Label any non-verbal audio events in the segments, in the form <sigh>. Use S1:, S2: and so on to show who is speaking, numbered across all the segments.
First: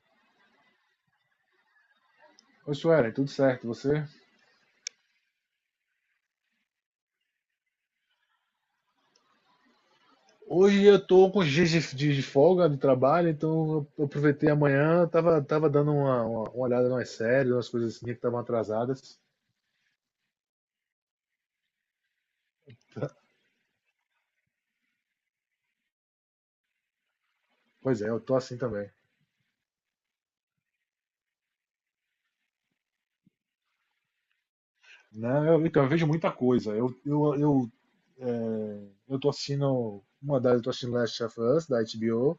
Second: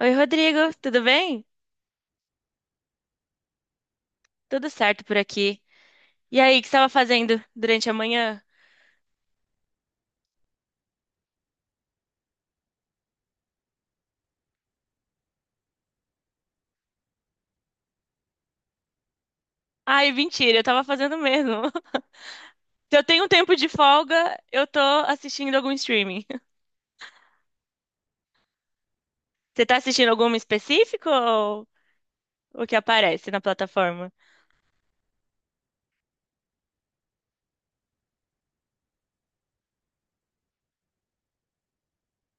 S1: Oi, Rodrigo, tudo bem?
S2: Oi, Suelen, tudo certo? E você?
S1: Tudo certo por aqui. E aí, o que você estava fazendo durante a manhã?
S2: Hoje eu tô com os dias de folga de trabalho, então eu aproveitei amanhã, tava dando uma olhada nas séries, umas coisas assim que estavam atrasadas.
S1: Ai, mentira, eu estava fazendo mesmo. <laughs> Se eu tenho um tempo de folga, eu tô assistindo algum streaming. <laughs>
S2: Pois é, eu tô assim também.
S1: Você tá assistindo algum específico ou o que aparece na plataforma?
S2: Não, eu, então, eu vejo muita coisa. Eu tô assistindo, eu tô assistindo Last of Us, da HBO.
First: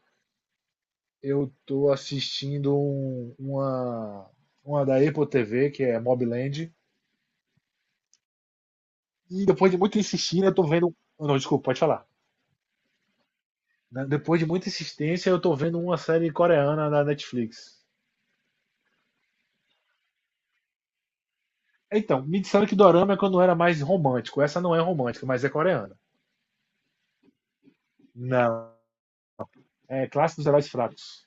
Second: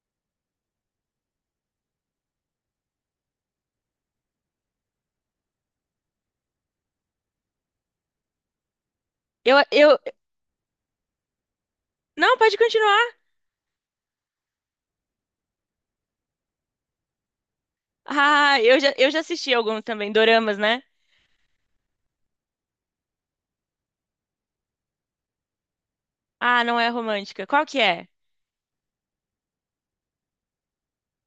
S2: Eu tô assistindo uma da Apple TV, que é Mob Land. E
S1: Eu,
S2: depois de
S1: eu...
S2: muito insistir, eu tô vendo. Não, desculpa, pode falar.
S1: Não, pode continuar.
S2: Né? Depois de muita insistência, eu tô vendo uma série coreana na Netflix.
S1: Ah, eu já assisti alguns também, doramas, né?
S2: Então, me disseram que dorama é quando era mais romântico. Essa não é romântica, mas é coreana.
S1: Ah, não é romântica. Qual que é?
S2: Não. É clássico dos heróis fracos.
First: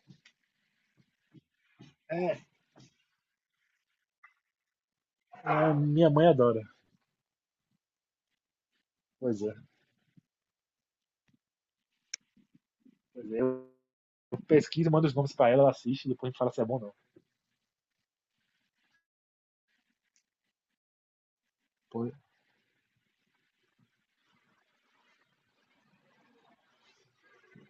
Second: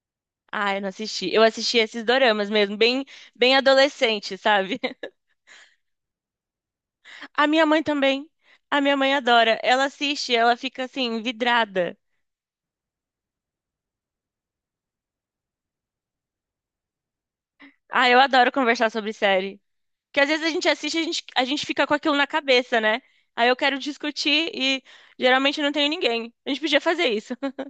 S1: Ah, eu não assisti. Eu assisti esses
S2: É,
S1: doramas mesmo, bem adolescente, sabe?
S2: é, minha mãe adora.
S1: A minha mãe também. A minha mãe
S2: Pois é.
S1: adora. Ela assiste, ela fica assim, vidrada.
S2: Pois é. Eu pesquiso, mando os nomes pra ela, ela assiste, depois a gente fala se é bom ou não.
S1: Ah, eu adoro conversar sobre série. Porque às vezes a gente assiste, a gente fica com
S2: Po-
S1: aquilo na cabeça, né? Aí eu quero discutir e geralmente não tenho ninguém. A gente podia fazer isso. <laughs>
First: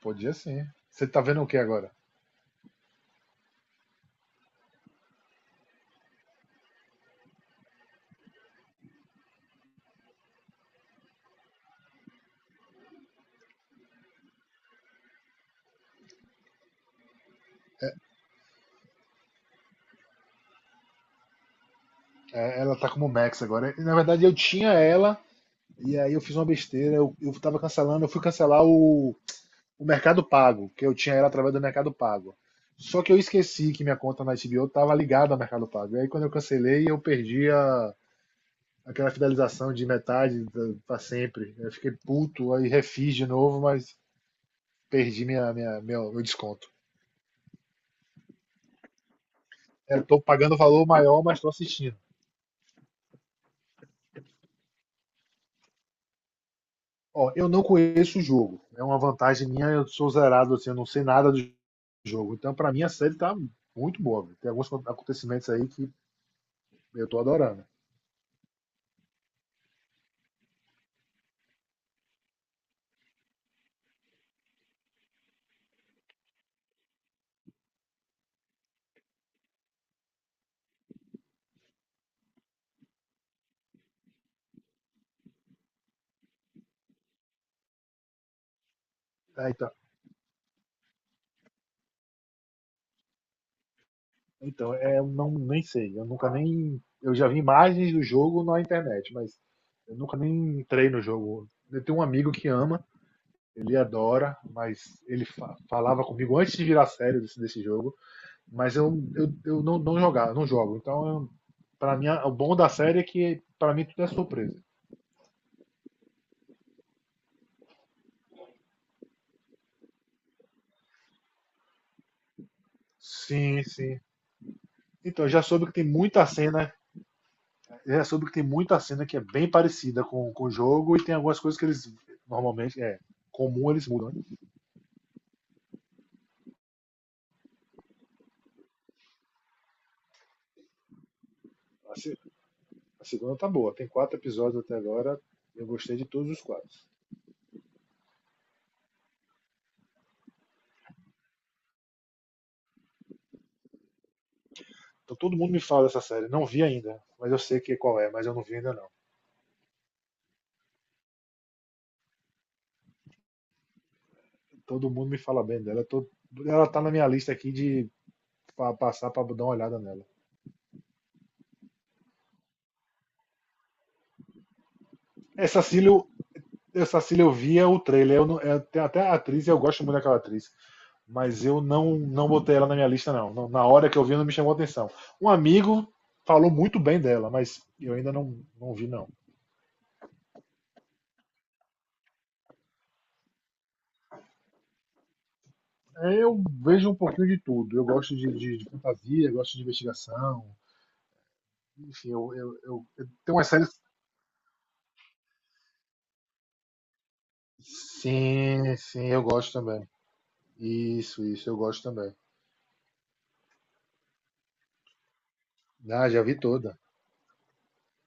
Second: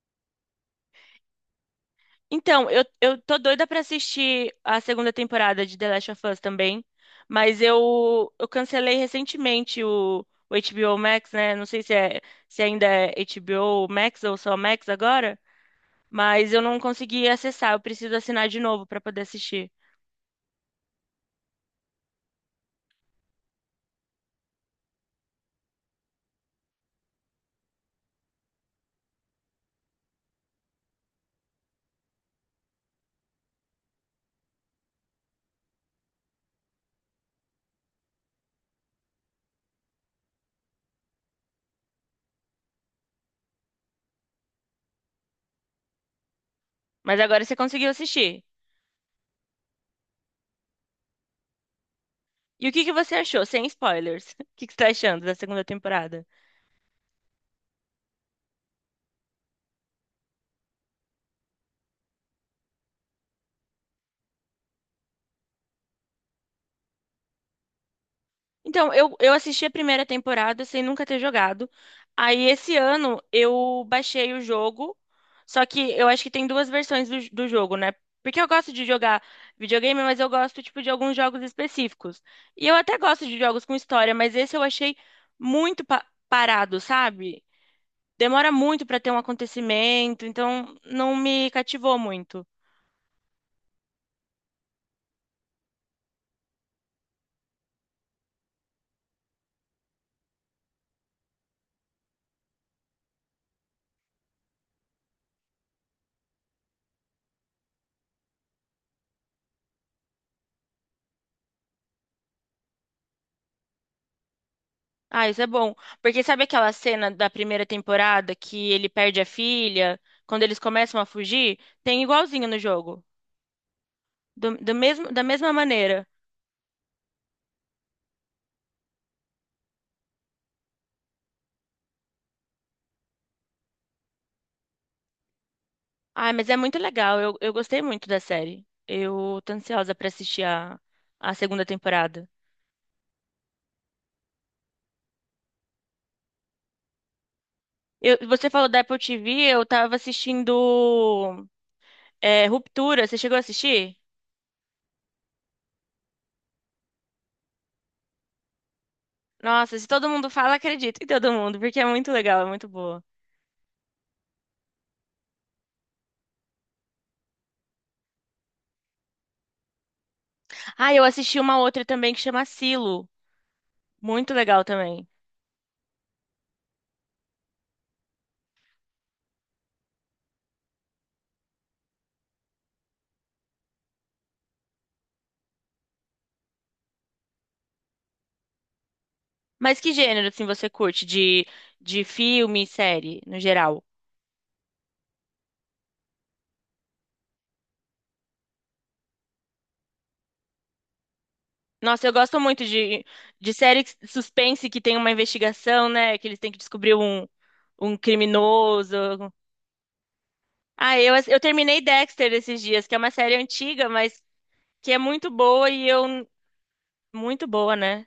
S2: Podia sim. Você tá vendo o que agora?
S1: Então, eu tô doida pra assistir a segunda temporada de The Last of Us também. Mas eu cancelei recentemente o HBO Max, né? Não sei se, é, se ainda é HBO Max ou só Max agora. Mas eu não consegui acessar, eu preciso assinar de novo para poder assistir.
S2: É, ela tá como Max agora. Na verdade, eu tinha ela, e aí eu fiz uma besteira. Eu tava cancelando, eu fui cancelar o Mercado Pago, que eu tinha ela através do Mercado Pago. Só que eu esqueci que minha conta na HBO estava ligada ao Mercado Pago. E aí quando eu cancelei, eu perdi a, aquela fidelização de metade para sempre. Eu fiquei puto, aí refiz de novo, mas perdi meu desconto.
S1: Mas agora você conseguiu assistir.
S2: Eu tô pagando o valor maior, mas tô assistindo.
S1: E o que que você achou? Sem spoilers. <laughs> O que que você tá achando da segunda temporada?
S2: Ó, eu não conheço o jogo. É uma vantagem minha, eu sou zerado, assim, eu não sei nada do jogo. Então, para mim, a série tá muito boa. Viu? Tem alguns acontecimentos aí que eu tô adorando.
S1: Então, eu assisti a primeira temporada sem nunca ter jogado. Aí, esse ano, eu baixei o jogo. Só que eu acho que tem duas versões do jogo, né? Porque eu gosto de jogar videogame, mas eu gosto, tipo, de alguns jogos específicos. E eu até gosto de jogos com história, mas esse eu achei muito parado, sabe? Demora muito para ter um
S2: Tá, então,
S1: acontecimento, então não me cativou muito.
S2: então, é, eu não, nem sei. Eu nunca nem. Eu já vi imagens do jogo na internet, mas eu nunca nem entrei no jogo. Eu tenho um amigo que ama, ele adora, mas ele falava comigo antes de virar sério desse jogo, mas eu não, não jogar, não jogo. Então, eu, pra mim, o bom da série é que pra mim tudo é surpresa.
S1: Ah, isso é bom. Porque sabe aquela cena da primeira temporada que ele perde a filha, quando eles começam a fugir? Tem igualzinho no jogo.
S2: Sim, sim.
S1: Do mesmo, da
S2: Então, eu já
S1: mesma
S2: soube que tem
S1: maneira.
S2: muita cena, eu já soube que tem muita cena que é bem parecida com o jogo e tem algumas coisas que eles normalmente é comum eles mudam.
S1: Ah, mas é muito legal. Eu gostei muito da série. Eu tô ansiosa pra assistir a segunda
S2: Né?
S1: temporada.
S2: A segunda tá boa. Tem quatro episódios até agora. Eu gostei de todos os quatro.
S1: Você falou da Apple TV, eu tava assistindo Ruptura. Você chegou a assistir?
S2: Então todo mundo me fala dessa série. Não vi ainda, mas eu sei que qual é, mas eu não vi ainda não.
S1: Nossa, se todo mundo fala, acredito em todo mundo, porque é muito legal, é muito boa.
S2: Todo mundo me fala bem dela. Tô... Ela tá na minha lista aqui de pra passar pra dar uma olhada nela.
S1: Ah, eu assisti uma outra também que chama Silo. Muito legal também.
S2: Essa Cílio, essa Cílio eu via o trailer. Eu não... eu tenho até a atriz, eu gosto muito daquela atriz. Mas eu não, não botei ela na minha lista, não. Não. Na hora que eu vi, não me chamou atenção. Um amigo falou muito bem dela, mas eu ainda não, não vi, não.
S1: Mas que gênero, assim, você curte de filme, série, no geral?
S2: É, eu vejo um pouquinho de tudo. Eu gosto de fantasia, eu gosto de investigação.
S1: Nossa,
S2: Enfim,
S1: eu
S2: eu,
S1: gosto
S2: eu,
S1: muito
S2: eu, eu tenho uma
S1: de
S2: série.
S1: série suspense que tem uma investigação, né? Que eles têm que descobrir um, um
S2: Sim,
S1: criminoso.
S2: sim, eu gosto também.
S1: Ah, eu,
S2: Isso,
S1: eu
S2: isso, eu
S1: terminei
S2: gosto também.
S1: Dexter esses dias, que é uma série antiga, mas que é muito boa e
S2: Ah, já
S1: eu...
S2: vi toda.
S1: Muito boa, né?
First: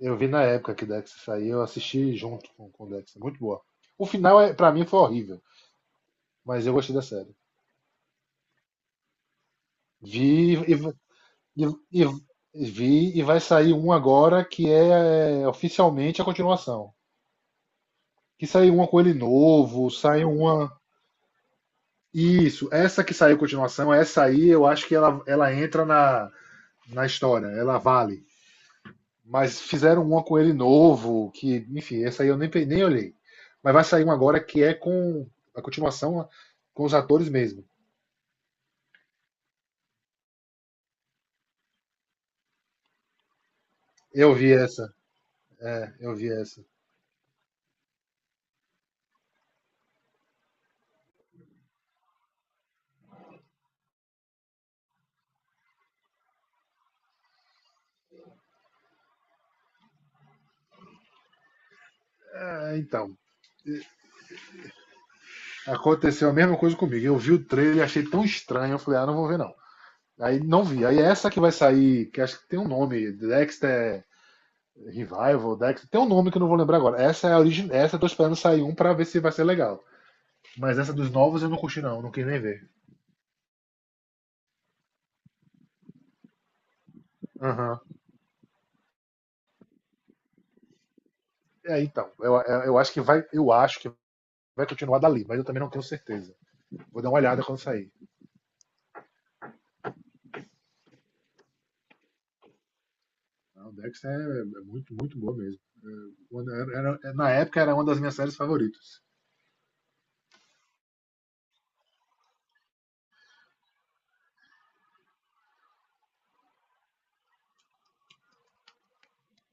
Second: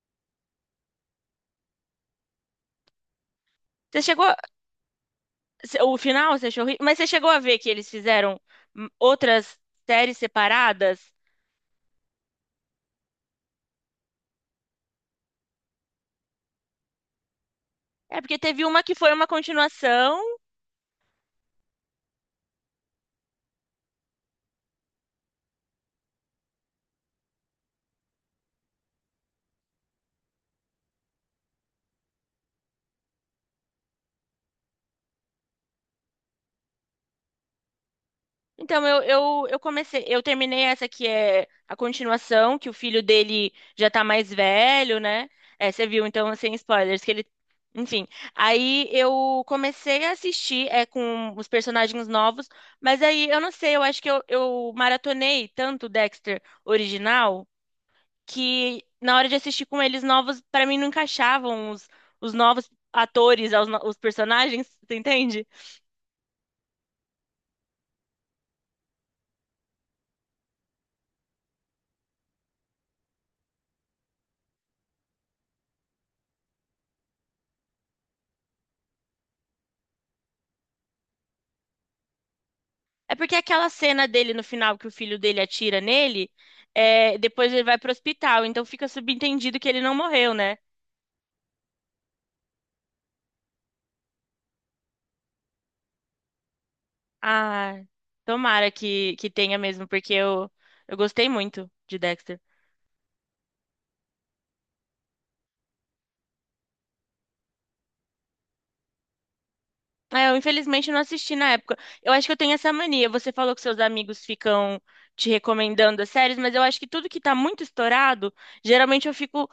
S2: Eu vi na época que Dex saiu, eu assisti junto com Dex. É muito boa.
S1: Você
S2: O
S1: chegou,
S2: final, é, pra mim, foi horrível,
S1: o final você achou
S2: mas eu
S1: horrível?
S2: gostei
S1: Mas
S2: da
S1: você chegou
S2: série.
S1: a ver que eles fizeram outras séries
S2: Vi e, v-
S1: separadas?
S2: e, e, e vi e vai sair um agora que é, é, oficialmente a continuação.
S1: É porque
S2: Que
S1: teve
S2: saiu
S1: uma
S2: uma
S1: que
S2: com
S1: foi
S2: ele
S1: uma
S2: novo,
S1: continuação.
S2: saiu uma. Isso, essa que saiu continuação, essa aí eu acho que ela entra na, na história, ela vale. Mas fizeram uma com ele novo, que, enfim, essa aí eu nem, nem olhei. Mas vai sair uma agora que é com a continuação com os atores mesmo.
S1: Então eu comecei, eu terminei essa que é a continuação, que o filho dele já tá mais
S2: Eu vi essa,
S1: velho, né? É, você viu,
S2: eu vi
S1: então, sem
S2: essa.
S1: spoilers, que ele. Enfim. Aí eu comecei a assistir com os personagens novos, mas aí eu não sei, eu acho que eu maratonei tanto o Dexter original, que na hora de assistir com eles novos, pra mim não encaixavam os novos
S2: É, então,
S1: atores, aos personagens, <laughs> você entende?
S2: aconteceu a mesma coisa comigo. Eu vi o trailer e achei tão estranho, eu falei, ah, não vou ver não. Aí não vi. Aí é essa que vai sair, que acho que tem um nome, Dexter Revival, Dex, tem um nome que eu não vou lembrar agora. Essa é a origem, essa eu tô esperando sair um pra ver se vai ser legal. Mas essa dos novos eu não curti não, não quis nem ver.
S1: É porque aquela cena dele no final que o filho dele atira nele, é, depois ele
S2: Aham.
S1: vai pro
S2: Uhum.
S1: hospital, então fica subentendido que ele não morreu, né?
S2: É, então, acho que vai, eu acho que vai continuar dali, mas eu também não tenho certeza. Vou dar uma olhada quando
S1: Ah,
S2: sair.
S1: tomara que tenha mesmo, porque eu gostei muito de Dexter.
S2: O Dex é, é muito, muito boa mesmo. Na época era uma das minhas séries favoritas.
S1: É, eu infelizmente não assisti na época. Eu acho que eu tenho essa mania. Você falou que seus amigos ficam te recomendando as séries, mas eu acho que tudo que tá muito estourado, geralmente eu fico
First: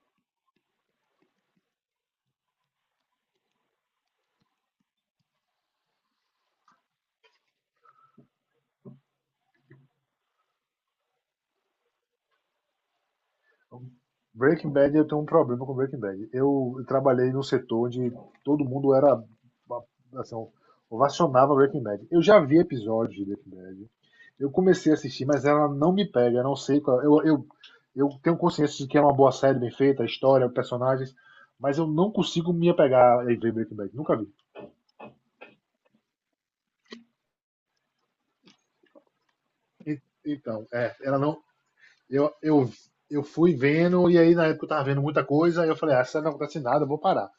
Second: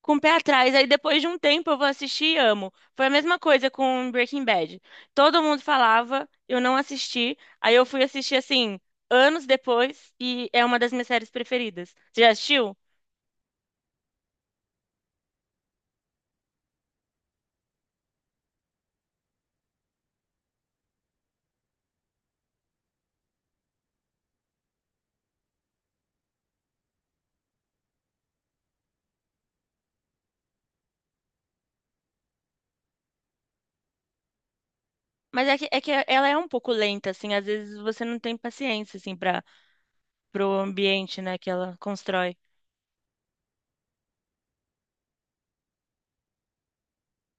S1: com o pé atrás. Aí depois de um tempo eu vou assistir e amo. Foi a mesma coisa com Breaking Bad. Todo mundo falava, eu não assisti. Aí eu fui assistir assim, anos depois, e é uma das minhas séries preferidas. Você já assistiu?
S2: Breaking Bad, eu tenho um problema com Breaking Bad. Eu trabalhei num setor onde todo mundo era, assim, ovacionava Breaking Bad. Eu já vi episódios de Breaking Bad. Eu comecei a assistir, mas ela não me pega. Eu não sei qual. Eu tenho consciência de que é uma boa série bem feita, a história, os personagens, mas eu não consigo me apegar e ver Breaking Bad. Nunca vi.
S1: Mas é que ela é um pouco lenta, assim, às vezes você não tem paciência, assim, para pro
S2: Então, é, ela
S1: ambiente, né,
S2: não.
S1: que ela
S2: Eu,
S1: constrói.
S2: eu, eu fui vendo, e aí na época eu tava vendo muita coisa, e eu falei, ah, essa série não acontece nada, eu vou parar.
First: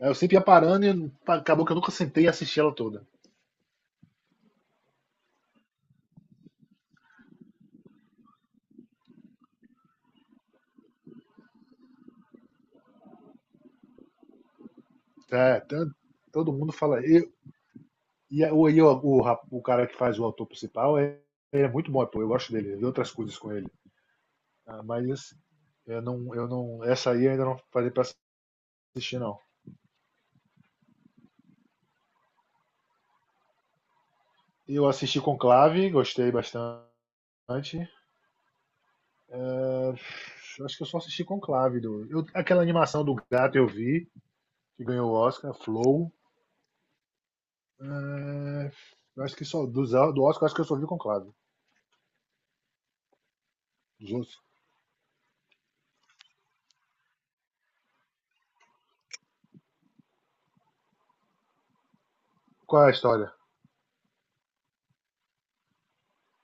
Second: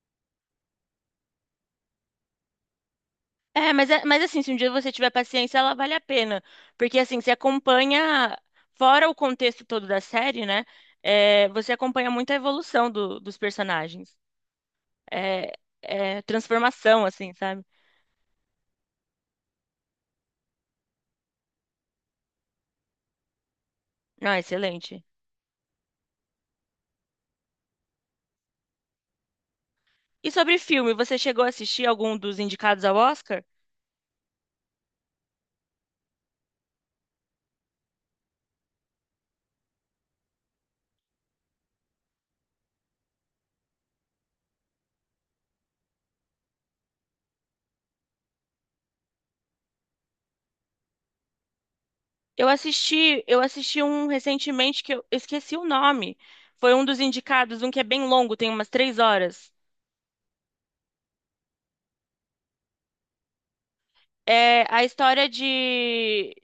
S2: Aí eu sempre ia parando e acabou que eu nunca sentei e assisti ela toda.
S1: É, mas, mas assim, se um dia você tiver paciência, ela vale a pena. Porque assim, você acompanha, fora o contexto todo da série, né? É, você acompanha muito a evolução dos personagens. É,
S2: É, tan-
S1: é
S2: todo mundo
S1: transformação,
S2: fala.
S1: assim,
S2: Eu,
S1: sabe?
S2: e a- o, e o, o, rap- o cara que faz o autor principal é, ele é muito bom, ator, eu gosto dele, eu vi outras coisas com ele.
S1: Não,
S2: Ah,
S1: excelente.
S2: Eu não, essa aí eu ainda não falei pra assistir, não.
S1: E sobre filme, você chegou a assistir algum dos indicados ao Oscar?
S2: Eu assisti Conclave, gostei bastante. É, acho que eu só assisti Conclave. Aquela animação do gato eu vi, que ganhou o Oscar, Flow. É, eu acho que só, dos, do Oscar, eu acho que eu só vi Conclave.
S1: Eu assisti um
S2: Dos.
S1: recentemente que eu esqueci o nome. Foi um dos indicados, um que é bem longo, tem umas três horas.
S2: Qual é a história?
S1: É a história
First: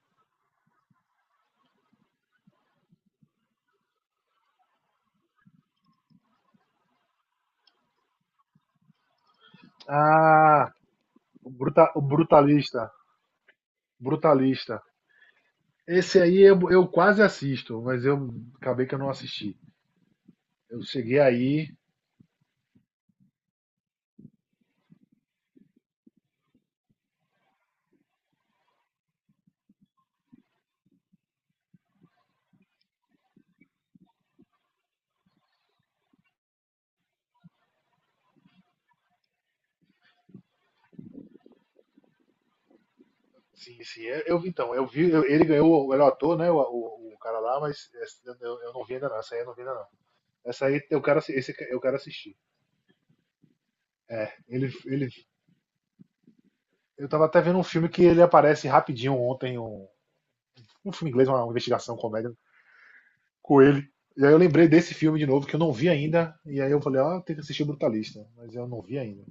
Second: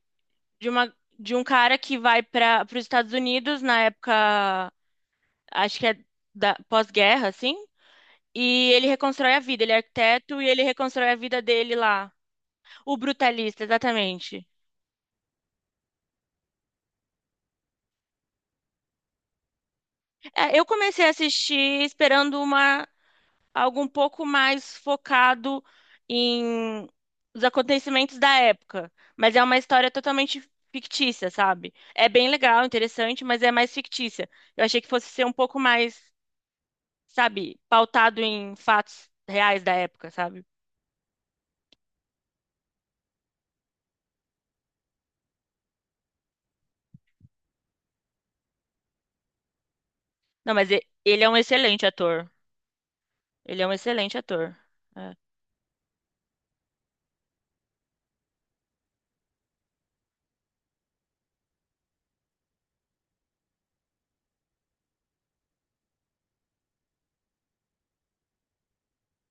S1: de uma de um cara que vai para os Estados Unidos na época, acho que é da pós-guerra, assim, e ele reconstrói a vida, ele é arquiteto e
S2: Ah,
S1: ele reconstrói a vida dele
S2: o
S1: lá.
S2: Brutalista.
S1: O Brutalista, exatamente.
S2: Brutalista. Esse aí eu quase assisto, mas eu acabei que eu não assisti.
S1: É, eu
S2: Eu
S1: comecei a
S2: cheguei aí.
S1: assistir esperando uma algo um pouco mais focado em os acontecimentos da época, mas é uma história totalmente fictícia, sabe? É bem legal, interessante, mas é mais fictícia. Eu achei que fosse ser um pouco mais sabe, pautado em fatos reais da época, sabe?
S2: Sim, sim. Eu vi. Ele ganhou o melhor ator, né? O cara lá, mas essa eu não vi ainda não. Essa aí eu não vi ainda não.
S1: Não,
S2: Essa
S1: mas
S2: aí eu quero,
S1: ele é um
S2: esse eu
S1: excelente
S2: quero
S1: ator.
S2: assistir.
S1: Ele é um excelente ator.
S2: Ele, ele,
S1: É,
S2: eu tava até vendo um filme que ele aparece rapidinho ontem, um filme inglês, uma investigação, comédia, com ele. E aí eu lembrei desse filme de novo, que eu não vi ainda. E aí eu falei, ah, tem que assistir o Brutalista. Mas eu não vi ainda.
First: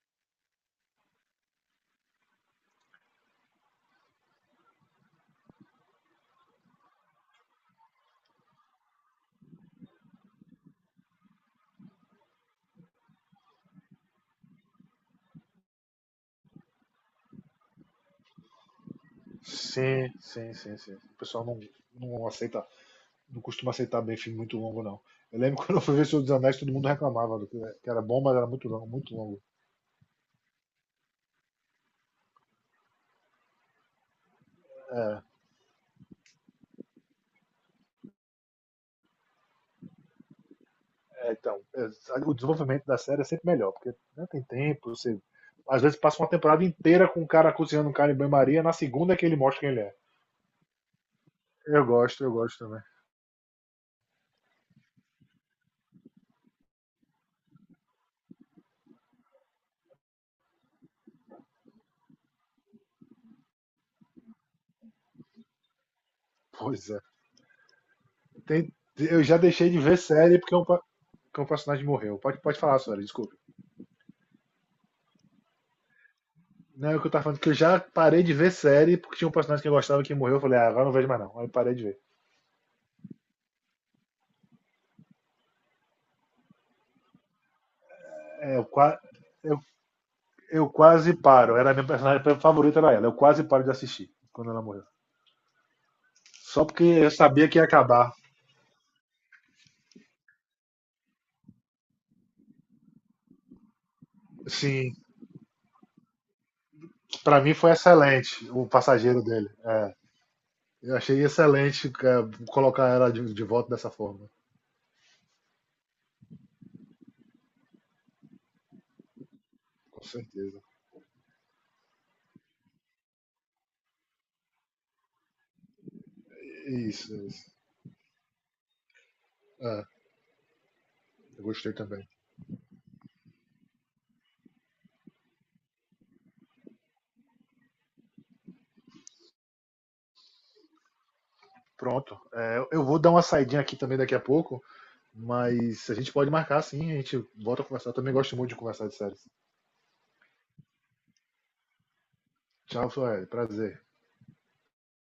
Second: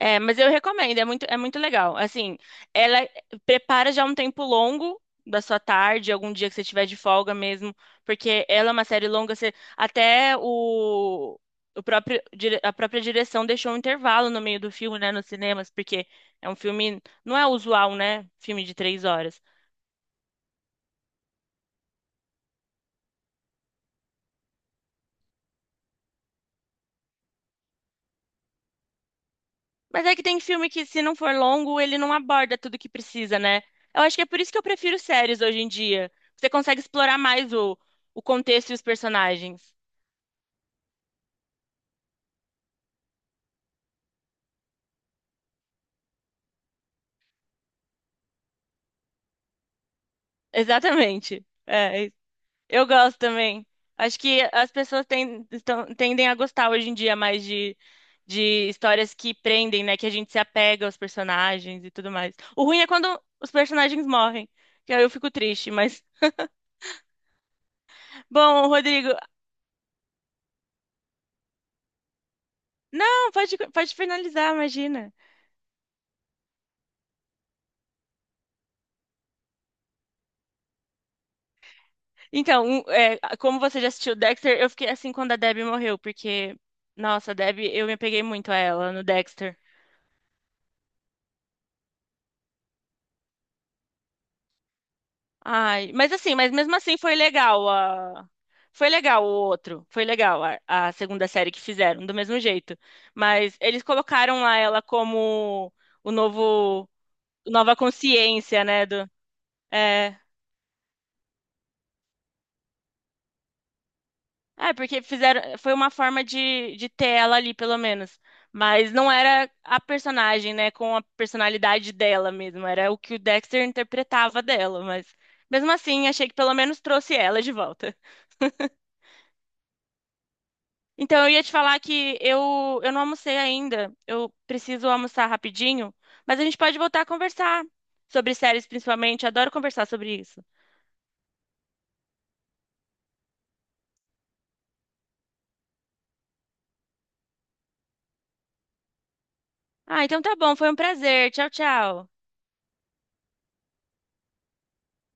S1: Mas eu recomendo, é muito legal. Assim, ela prepara já um tempo longo da sua tarde, algum dia que você tiver de folga mesmo, porque ela é uma série longa, você, até o próprio, a própria direção deixou um intervalo no meio do filme, né, nos cinemas, porque é um filme, não é usual, né, filme de três horas.
S2: Sim, sim, sim, sim. O pessoal não, não aceita, não costuma aceitar bem filme muito longo, não. Eu lembro <laughs> quando eu fui ver o Senhor dos Anéis, todo mundo reclamava do que era bom, mas era muito longo, muito longo.
S1: Mas é que tem filme que, se não for longo, ele não aborda tudo que precisa, né? Eu acho que é por isso que eu prefiro
S2: É,
S1: séries hoje em dia. Você consegue explorar mais o contexto e os personagens.
S2: é, então, é, o desenvolvimento da série é sempre melhor, porque não tem tempo, você. Às vezes passa uma temporada inteira com o cara cozinhando um cara em banho-maria, na segunda é que ele mostra quem ele é.
S1: Exatamente. É,
S2: Eu gosto também.
S1: eu gosto também. Acho que as pessoas tendem a gostar hoje em dia mais de histórias que prendem, né? Que a gente se apega aos personagens e tudo mais. O ruim é quando os personagens morrem, que aí eu fico triste, mas.
S2: Pois é.
S1: Bom,
S2: Tem-
S1: Rodrigo.
S2: eu já deixei de ver série porque um, porque um personagem morreu. Pode, pode falar, senhora,
S1: Não,
S2: desculpe.
S1: pode finalizar, imagina.
S2: Não, é o que eu tava falando, que eu já parei de ver série porque tinha um personagem que eu gostava que morreu. Eu falei, ah, agora não vejo mais não. Aí eu parei de ver.
S1: Então, é, como você já assistiu Dexter, eu fiquei assim quando a Debbie morreu, porque, nossa, a Debbie, eu me apeguei muito a
S2: É, eu,
S1: ela
S2: qua-
S1: no Dexter.
S2: eu- eu quase paro. Era a minha personagem favorita, era ela. Eu quase paro de assistir quando ela morreu.
S1: Ai, mas assim, mas
S2: Só
S1: mesmo
S2: porque
S1: assim
S2: eu
S1: foi
S2: sabia que ia
S1: legal
S2: acabar.
S1: a... Foi legal o outro, foi legal a segunda série que fizeram, do mesmo jeito. Mas eles colocaram lá ela
S2: Sim,
S1: como o novo,
S2: pra mim foi
S1: nova
S2: excelente
S1: consciência,
S2: o
S1: né, do...
S2: passageiro dele.
S1: É,
S2: Eu achei excelente cara, colocar ela de volta dessa forma.
S1: Porque fizeram, foi uma forma de ter ela ali, pelo menos. Mas não era a
S2: Com
S1: personagem,
S2: certeza.
S1: né, com a personalidade dela mesmo, era o que o Dexter interpretava dela, mas mesmo assim, achei que pelo menos trouxe
S2: Isso,
S1: ela de
S2: isso.
S1: volta.
S2: É,
S1: Então eu ia
S2: eu
S1: te
S2: gostei
S1: falar
S2: também.
S1: que eu não almocei ainda, eu preciso almoçar rapidinho, mas a gente pode voltar a conversar sobre séries principalmente, adoro conversar sobre isso.
S2: Pronto. É, eu vou dar uma saidinha aqui também daqui a pouco, mas a gente pode marcar sim, a gente volta a conversar. Eu também gosto muito de conversar de séries.
S1: Ah, então tá bom, foi um prazer. Tchau, tchau.
S2: Tchau, Sueli. Prazer.